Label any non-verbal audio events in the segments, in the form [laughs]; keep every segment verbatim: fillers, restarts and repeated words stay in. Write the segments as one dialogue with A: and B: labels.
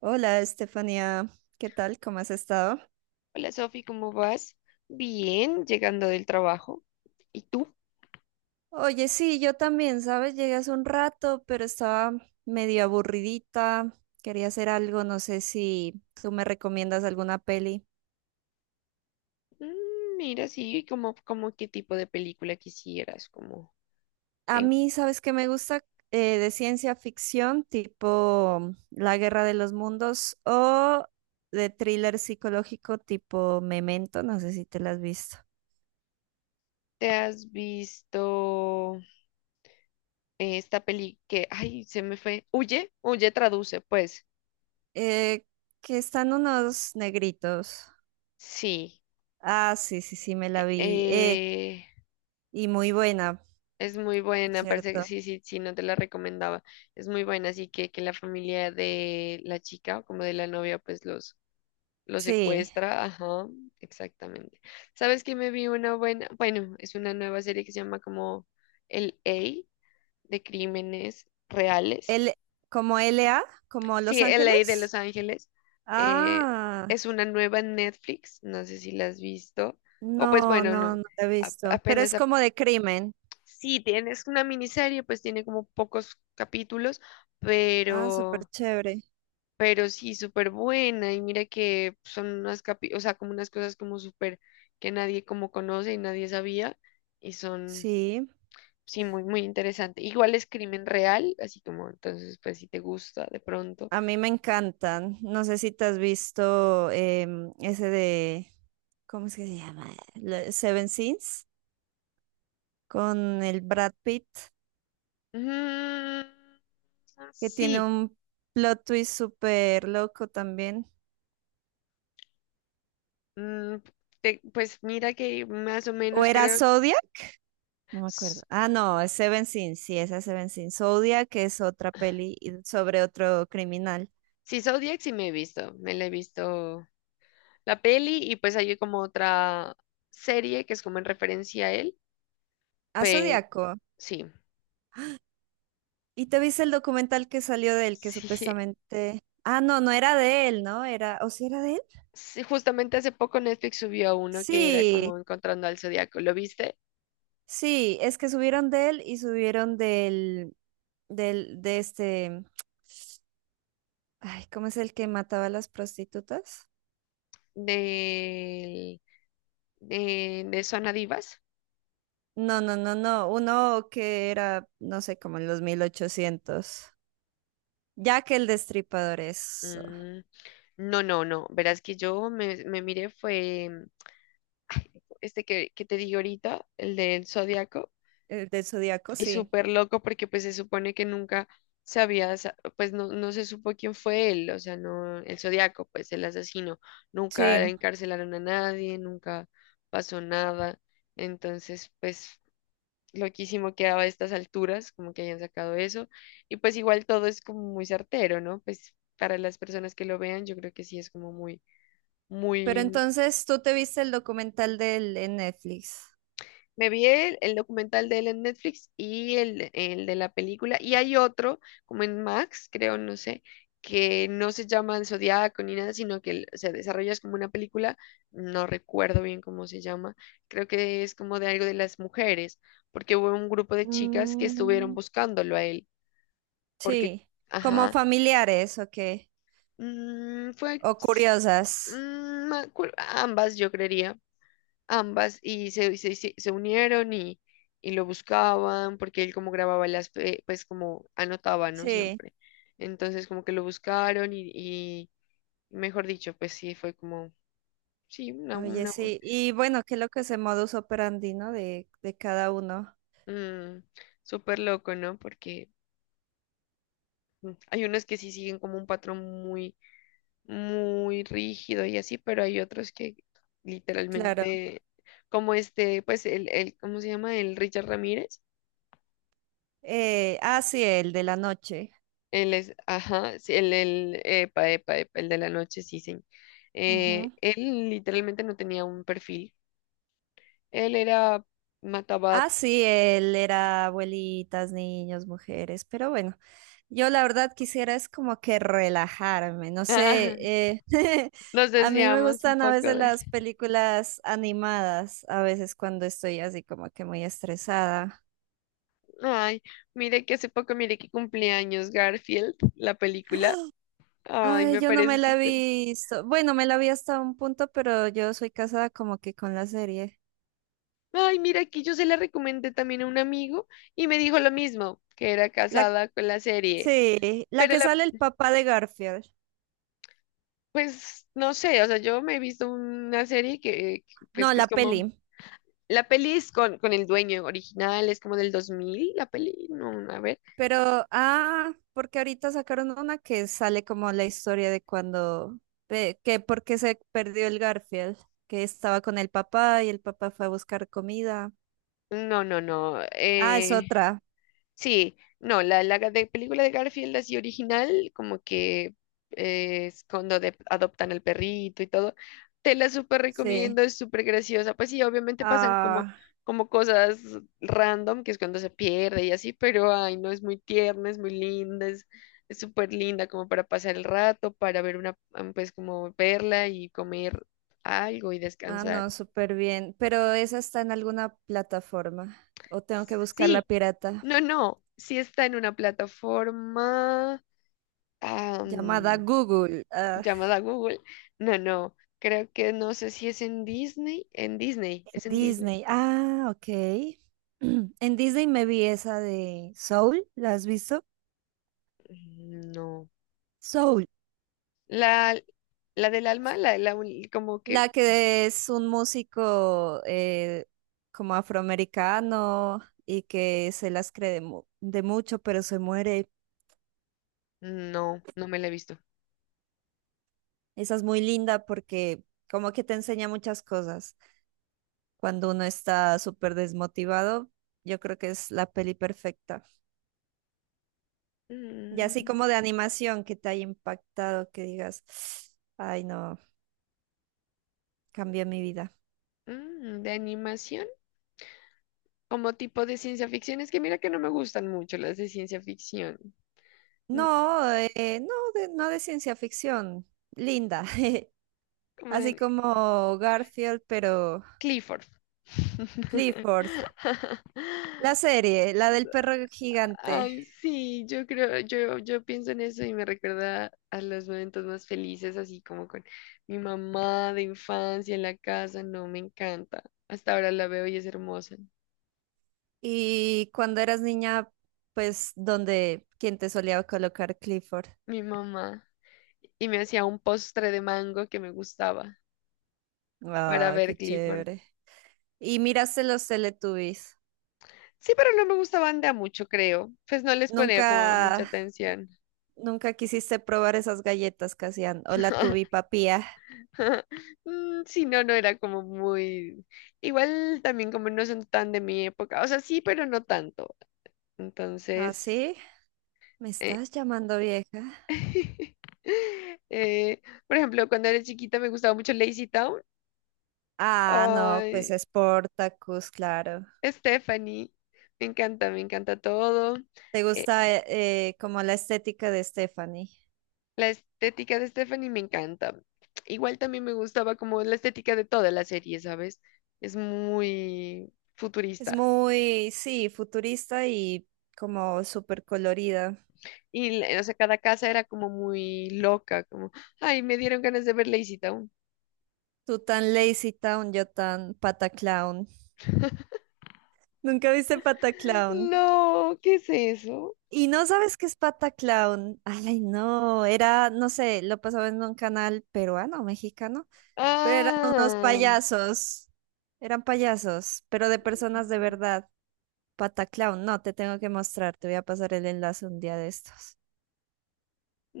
A: Hola, Estefanía, ¿qué tal? ¿Cómo has estado?
B: Hola Sofi, ¿cómo vas? Bien, llegando del trabajo. ¿Y tú?
A: Oye, sí, yo también, ¿sabes? Llegué hace un rato, pero estaba medio aburridita, quería hacer algo, no sé si tú me recomiendas alguna peli.
B: Mm, mira, sí, como, como qué tipo de película quisieras, como
A: A
B: en-
A: mí, ¿sabes qué me gusta? Eh, de ciencia ficción, tipo La Guerra de los Mundos o de thriller psicológico tipo Memento, no sé si te la has visto.
B: ¿te has visto esta peli que, ay, se me fue, Huye, Huye traduce, pues,
A: Eh, que están unos negritos.
B: sí,
A: Ah, sí, sí, sí, me la vi. Eh,
B: eh,
A: Y muy buena,
B: es muy buena, parece que
A: ¿cierto?
B: sí, sí, sí, no te la recomendaba, es muy buena, así que que la familia de la chica o como de la novia, pues los lo
A: Sí.
B: secuestra, ajá, exactamente. ¿Sabes que me vi una buena? Bueno, es una nueva serie que se llama como El A de Crímenes Reales.
A: L, como L A, como
B: Sí,
A: Los
B: El A de
A: Ángeles.
B: Los Ángeles. eh,
A: Ah,
B: es una nueva en Netflix, no sé si la has visto. O pues
A: no,
B: bueno,
A: no,
B: no.
A: no la he
B: a-
A: visto. Pero
B: apenas,
A: es
B: a-
A: como de crimen.
B: sí, tienes una miniserie, pues tiene como pocos capítulos,
A: Ah, súper
B: pero...
A: chévere.
B: pero sí, súper buena. Y mira que son unas capi, o sea, como unas cosas como súper que nadie como conoce y nadie sabía. Y son,
A: Sí.
B: sí, muy, muy interesante. Igual es crimen real, así como entonces, pues si te gusta de pronto.
A: A mí me encantan. No sé si te has visto em, ese de, ¿cómo es que se llama? La- Seven Sins, con el Brad Pitt,
B: Mm,
A: que tiene
B: sí,
A: un plot twist súper loco también.
B: mm, te- pues mira que más o
A: ¿O
B: menos
A: era
B: creo.
A: Zodiac? No me acuerdo.
B: s-
A: Ah, no, es Seven Sin, sí, esa es Seven Sin. Zodiac es otra peli y- sobre otro criminal.
B: Sí, Zodiac sí me he visto, me la he visto la peli y pues hay como otra serie que es como en referencia a él,
A: Ah,
B: pero
A: Zodiaco.
B: sí.
A: ¿Y te viste el documental que salió de él, que
B: Sí,
A: supuestamente... Ah, no, no era de él, ¿no? Era... ¿O sí era de él?
B: sí, justamente hace poco Netflix subió uno que era
A: Sí,
B: como Encontrando al Zodiaco. ¿Lo viste?
A: sí, es que subieron de él y subieron del... del... de este... Ay, ¿cómo es el que mataba a las prostitutas?
B: De, de, de Zona Divas.
A: No, no, no, no, uno que era, no sé, como en los mil ochocientos. Jack el Destripador es
B: Mm, no, no, no. Verás que yo me, me miré fue mm, este que, que te digo ahorita, el del Zodiaco,
A: el del Zodíaco,
B: y
A: sí.
B: súper loco porque pues se supone que nunca sabía, sa- pues no, no se supo quién fue él, o sea, no, el Zodiaco, pues el asesino. Nunca
A: Sí.
B: encarcelaron a nadie, nunca pasó nada. Entonces, pues loquísimo quedaba a estas alturas, como que hayan sacado eso. Y pues igual todo es como muy certero, ¿no? Pues para las personas que lo vean, yo creo que sí es como muy,
A: Pero
B: muy...
A: entonces tú te viste el documental del en Netflix.
B: Me vi el, el documental de él en Netflix y el, el de la película. Y hay otro, como en Max, creo, no sé, que no se llama El Zodiaco ni nada, sino que el- se desarrolla es como una película, no recuerdo bien cómo se llama, creo que es como de algo de las mujeres, porque hubo un grupo de chicas que estuvieron
A: Mm,
B: buscándolo a él porque,
A: sí. ¿Como
B: ajá,
A: familiares, o qué?
B: mm, fue
A: O
B: s-
A: curiosas.
B: mm, me acuer- ambas, yo creería, ambas, y se, se, se- se unieron y, y lo buscaban, porque él como grababa las, pe- pues como anotaba, ¿no?
A: Sí.
B: Siempre. Entonces como que lo buscaron y, y mejor dicho, pues sí, fue como, sí, una,
A: Oye,
B: una, bu-
A: sí. Y bueno, qué loco ese modus operandi, ¿no? De, de cada uno.
B: mm, súper loco, ¿no? Porque mm, hay unos que sí siguen como un patrón muy muy rígido y así, pero hay otros que
A: Claro.
B: literalmente, como este, pues el, el ¿cómo se llama? El Richard Ramírez,
A: Eh, ah, sí, el de la noche.
B: él es, ajá, sí, el, el, epa, epa, epa, el de la noche, sí, sí. Eh,
A: Ujú.
B: él literalmente no tenía un perfil, él era matabat.
A: Ah, sí, él era abuelitas, niños, mujeres, pero bueno, yo la verdad quisiera es como que relajarme, no sé,
B: [laughs]
A: eh, [laughs]
B: Nos
A: a mí me
B: desviamos un
A: gustan a
B: poco
A: veces
B: de él.
A: las películas animadas, a veces cuando estoy así como que muy estresada.
B: Ay, mire que hace poco, mire que cumpleaños Garfield, la película. Ay,
A: Ay,
B: me
A: yo no me
B: parece
A: la he
B: súper.
A: visto, bueno, me la vi hasta un punto, pero yo soy casada como que con la serie.
B: Ay, mira, aquí yo se la recomendé también a un amigo y me dijo lo mismo, que era
A: La,
B: casada con la serie.
A: sí, la
B: Pero
A: que
B: la,
A: sale el papá de Garfield,
B: pues, no sé, o sea, yo me he visto una serie que, que, pues,
A: no,
B: que
A: la
B: es como...
A: peli.
B: La peli es con, con el dueño original, es como del dos mil la peli, no, a ver.
A: Pero, ah, porque ahorita sacaron una que sale como la historia de cuando, de- que porque se perdió el Garfield, que estaba con el papá y el papá fue a buscar comida.
B: No, no, no.
A: Ah, es
B: eh,
A: otra,
B: Sí, no, la, la de película de Garfield así original, como que eh, es cuando de- adoptan al perrito y todo, te la súper
A: sí.
B: recomiendo, es súper graciosa. Pues sí, obviamente pasan como,
A: Ah,
B: como cosas random, que es cuando se pierde y así, pero ay, no, es muy tierna, es muy linda, es es súper linda como para pasar el rato, para ver una, am, pues como verla y comer algo y
A: ah,
B: descansar.
A: no, súper bien. Pero esa está en alguna plataforma o tengo que buscar la
B: Sí,
A: pirata
B: no, no, sí está en una plataforma.
A: llamada
B: Am,
A: Google, ah,
B: llamada Google. No, no, creo que no sé si es en Disney. En Disney, es en Disney.
A: Disney. Ah, ok. [clears throat] En Disney me vi esa de Soul, ¿la has visto?
B: Mm, no.
A: Soul.
B: La, la del alma, la, de la uni- como que
A: La que es un músico eh, como afroamericano y que se las cree de, mu- de mucho, pero se muere.
B: no, no me la he visto.
A: Esa es muy linda porque como que te enseña muchas cosas. Cuando uno está súper desmotivado, yo creo que es la peli perfecta. Y así
B: Mm,
A: como de animación que te haya impactado, que digas, ay no, cambió mi vida.
B: mm, de animación, como tipo de ciencia ficción. Es que mira que no me gustan mucho las de ciencia ficción. Mm,
A: No, eh, no, de, no de ciencia ficción, linda. [laughs]
B: como
A: Así
B: de
A: como Garfield, pero
B: Clifford.
A: Clifford,
B: [laughs]
A: la serie, la del perro gigante.
B: Ay, sí, yo creo, yo, yo pienso en eso y me recuerda a los momentos más felices, así como con mi mamá de infancia en la casa, no, me encanta. Hasta ahora la veo y es hermosa,
A: Y cuando eras niña, pues, dónde quién te solía colocar Clifford.
B: mi mamá. Y me hacía un postre de mango que me gustaba para
A: Ah,
B: ver
A: qué
B: Clifford.
A: chévere. Y miraste los Teletubbies.
B: Sí, pero no me gustaban de a mucho, creo. Pues no les ponía como
A: Nunca,
B: mucha atención.
A: nunca quisiste probar esas galletas que hacían. O la tubi
B: [laughs]
A: papía.
B: Mm, sí, no, no era como muy... Igual también como no son tan de mi época. O sea, sí, pero no tanto.
A: ¿Ah,
B: Entonces,
A: sí? ¿Me
B: eh,
A: estás llamando vieja?
B: [laughs] eh, por ejemplo, cuando era chiquita me gustaba mucho Lazy Town.
A: Ah, no, pues
B: Ay,
A: es Portacus, claro.
B: Stephanie, me encanta, me encanta todo.
A: ¿Te
B: Eh,
A: gusta eh, eh, como la estética de Stephanie?
B: la estética de Stephanie me encanta. Igual también me gustaba como la estética de toda la serie, ¿sabes? Es muy
A: Es
B: futurista.
A: muy, sí, futurista y como súper colorida.
B: Y, la- o sea, cada casa era como muy loca, como, ay, me dieron ganas de ver Lazy Town.
A: Tú tan Lazy Town, yo tan Pataclown. ¿Nunca viste Pataclown?
B: No, ¿qué es eso?
A: ¿Y no sabes qué es Pataclown? Ay, no, era, no sé, lo pasaba en un canal peruano, mexicano, pero eran unos
B: Ah.
A: payasos. Eran payasos, pero de personas de verdad. Pataclown, no, te tengo que mostrar, te voy a pasar el enlace un día de estos.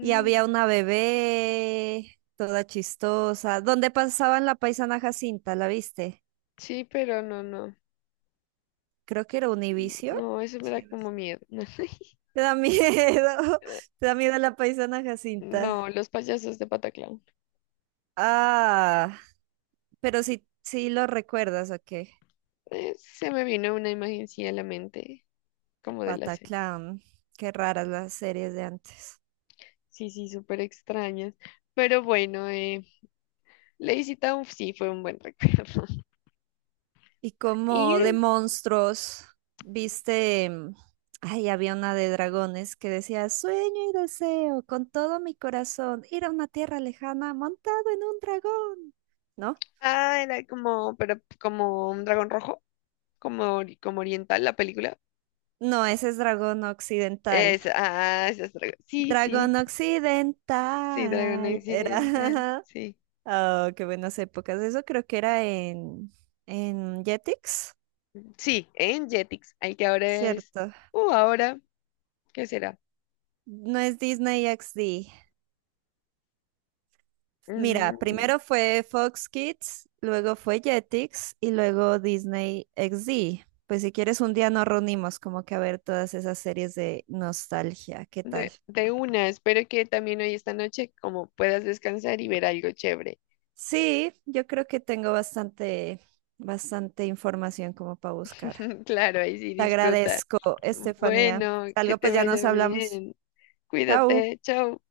A: Y había una bebé, toda chistosa. ¿Dónde pasaban la paisana Jacinta? ¿La viste?
B: sí, pero no, no.
A: Creo que era Univicio.
B: No, eso me da como miedo. [laughs]
A: [laughs] Te da miedo.
B: Eh,
A: [laughs] Te da miedo la paisana
B: No,
A: Jacinta.
B: los payasos de Pataclown.
A: Ah, pero sí, sí lo recuerdas, ¿o qué?
B: Eh, se me vino una imagen sí a la mente, como de la serie.
A: Pataclan. Qué raras las series de antes.
B: Sí, sí, súper extrañas. Pero bueno, eh, Lazy Town sí fue un buen recuerdo. [laughs]
A: Y como de
B: Y,
A: monstruos, viste, mm, ay, había una de dragones que decía, sueño y deseo con todo mi corazón ir a una tierra lejana montado en un dragón, ¿no?
B: ah, era como, pero como un dragón rojo, como, ori- como oriental la película.
A: No, ese es dragón occidental.
B: Es, ah, esa es dra- Sí, sí,
A: Dragón
B: sí, dragón
A: occidental.
B: occidental,
A: Era,
B: sí.
A: [laughs] oh, qué buenas épocas. Eso creo que era en, en Jetix,
B: Sí, en Jetix, hay que ahora es,
A: ¿cierto?
B: uh, ahora, ¿qué será?
A: No, es Disney X D. Mira,
B: Mm,
A: primero fue Fox Kids, luego fue Jetix y luego Disney X D. Pues si quieres un día nos reunimos como que a ver todas esas series de nostalgia, ¿qué tal?
B: de, de una, espero que también hoy esta noche como puedas descansar y ver algo chévere.
A: Sí, yo creo que tengo bastante, bastante información como para buscar.
B: [laughs] Claro, ahí sí
A: Te
B: disfruta.
A: agradezco, Estefanía.
B: Bueno, que
A: Algo
B: te
A: pues ya nos
B: vaya
A: hablamos.
B: bien.
A: Chao.
B: Cuídate, chao.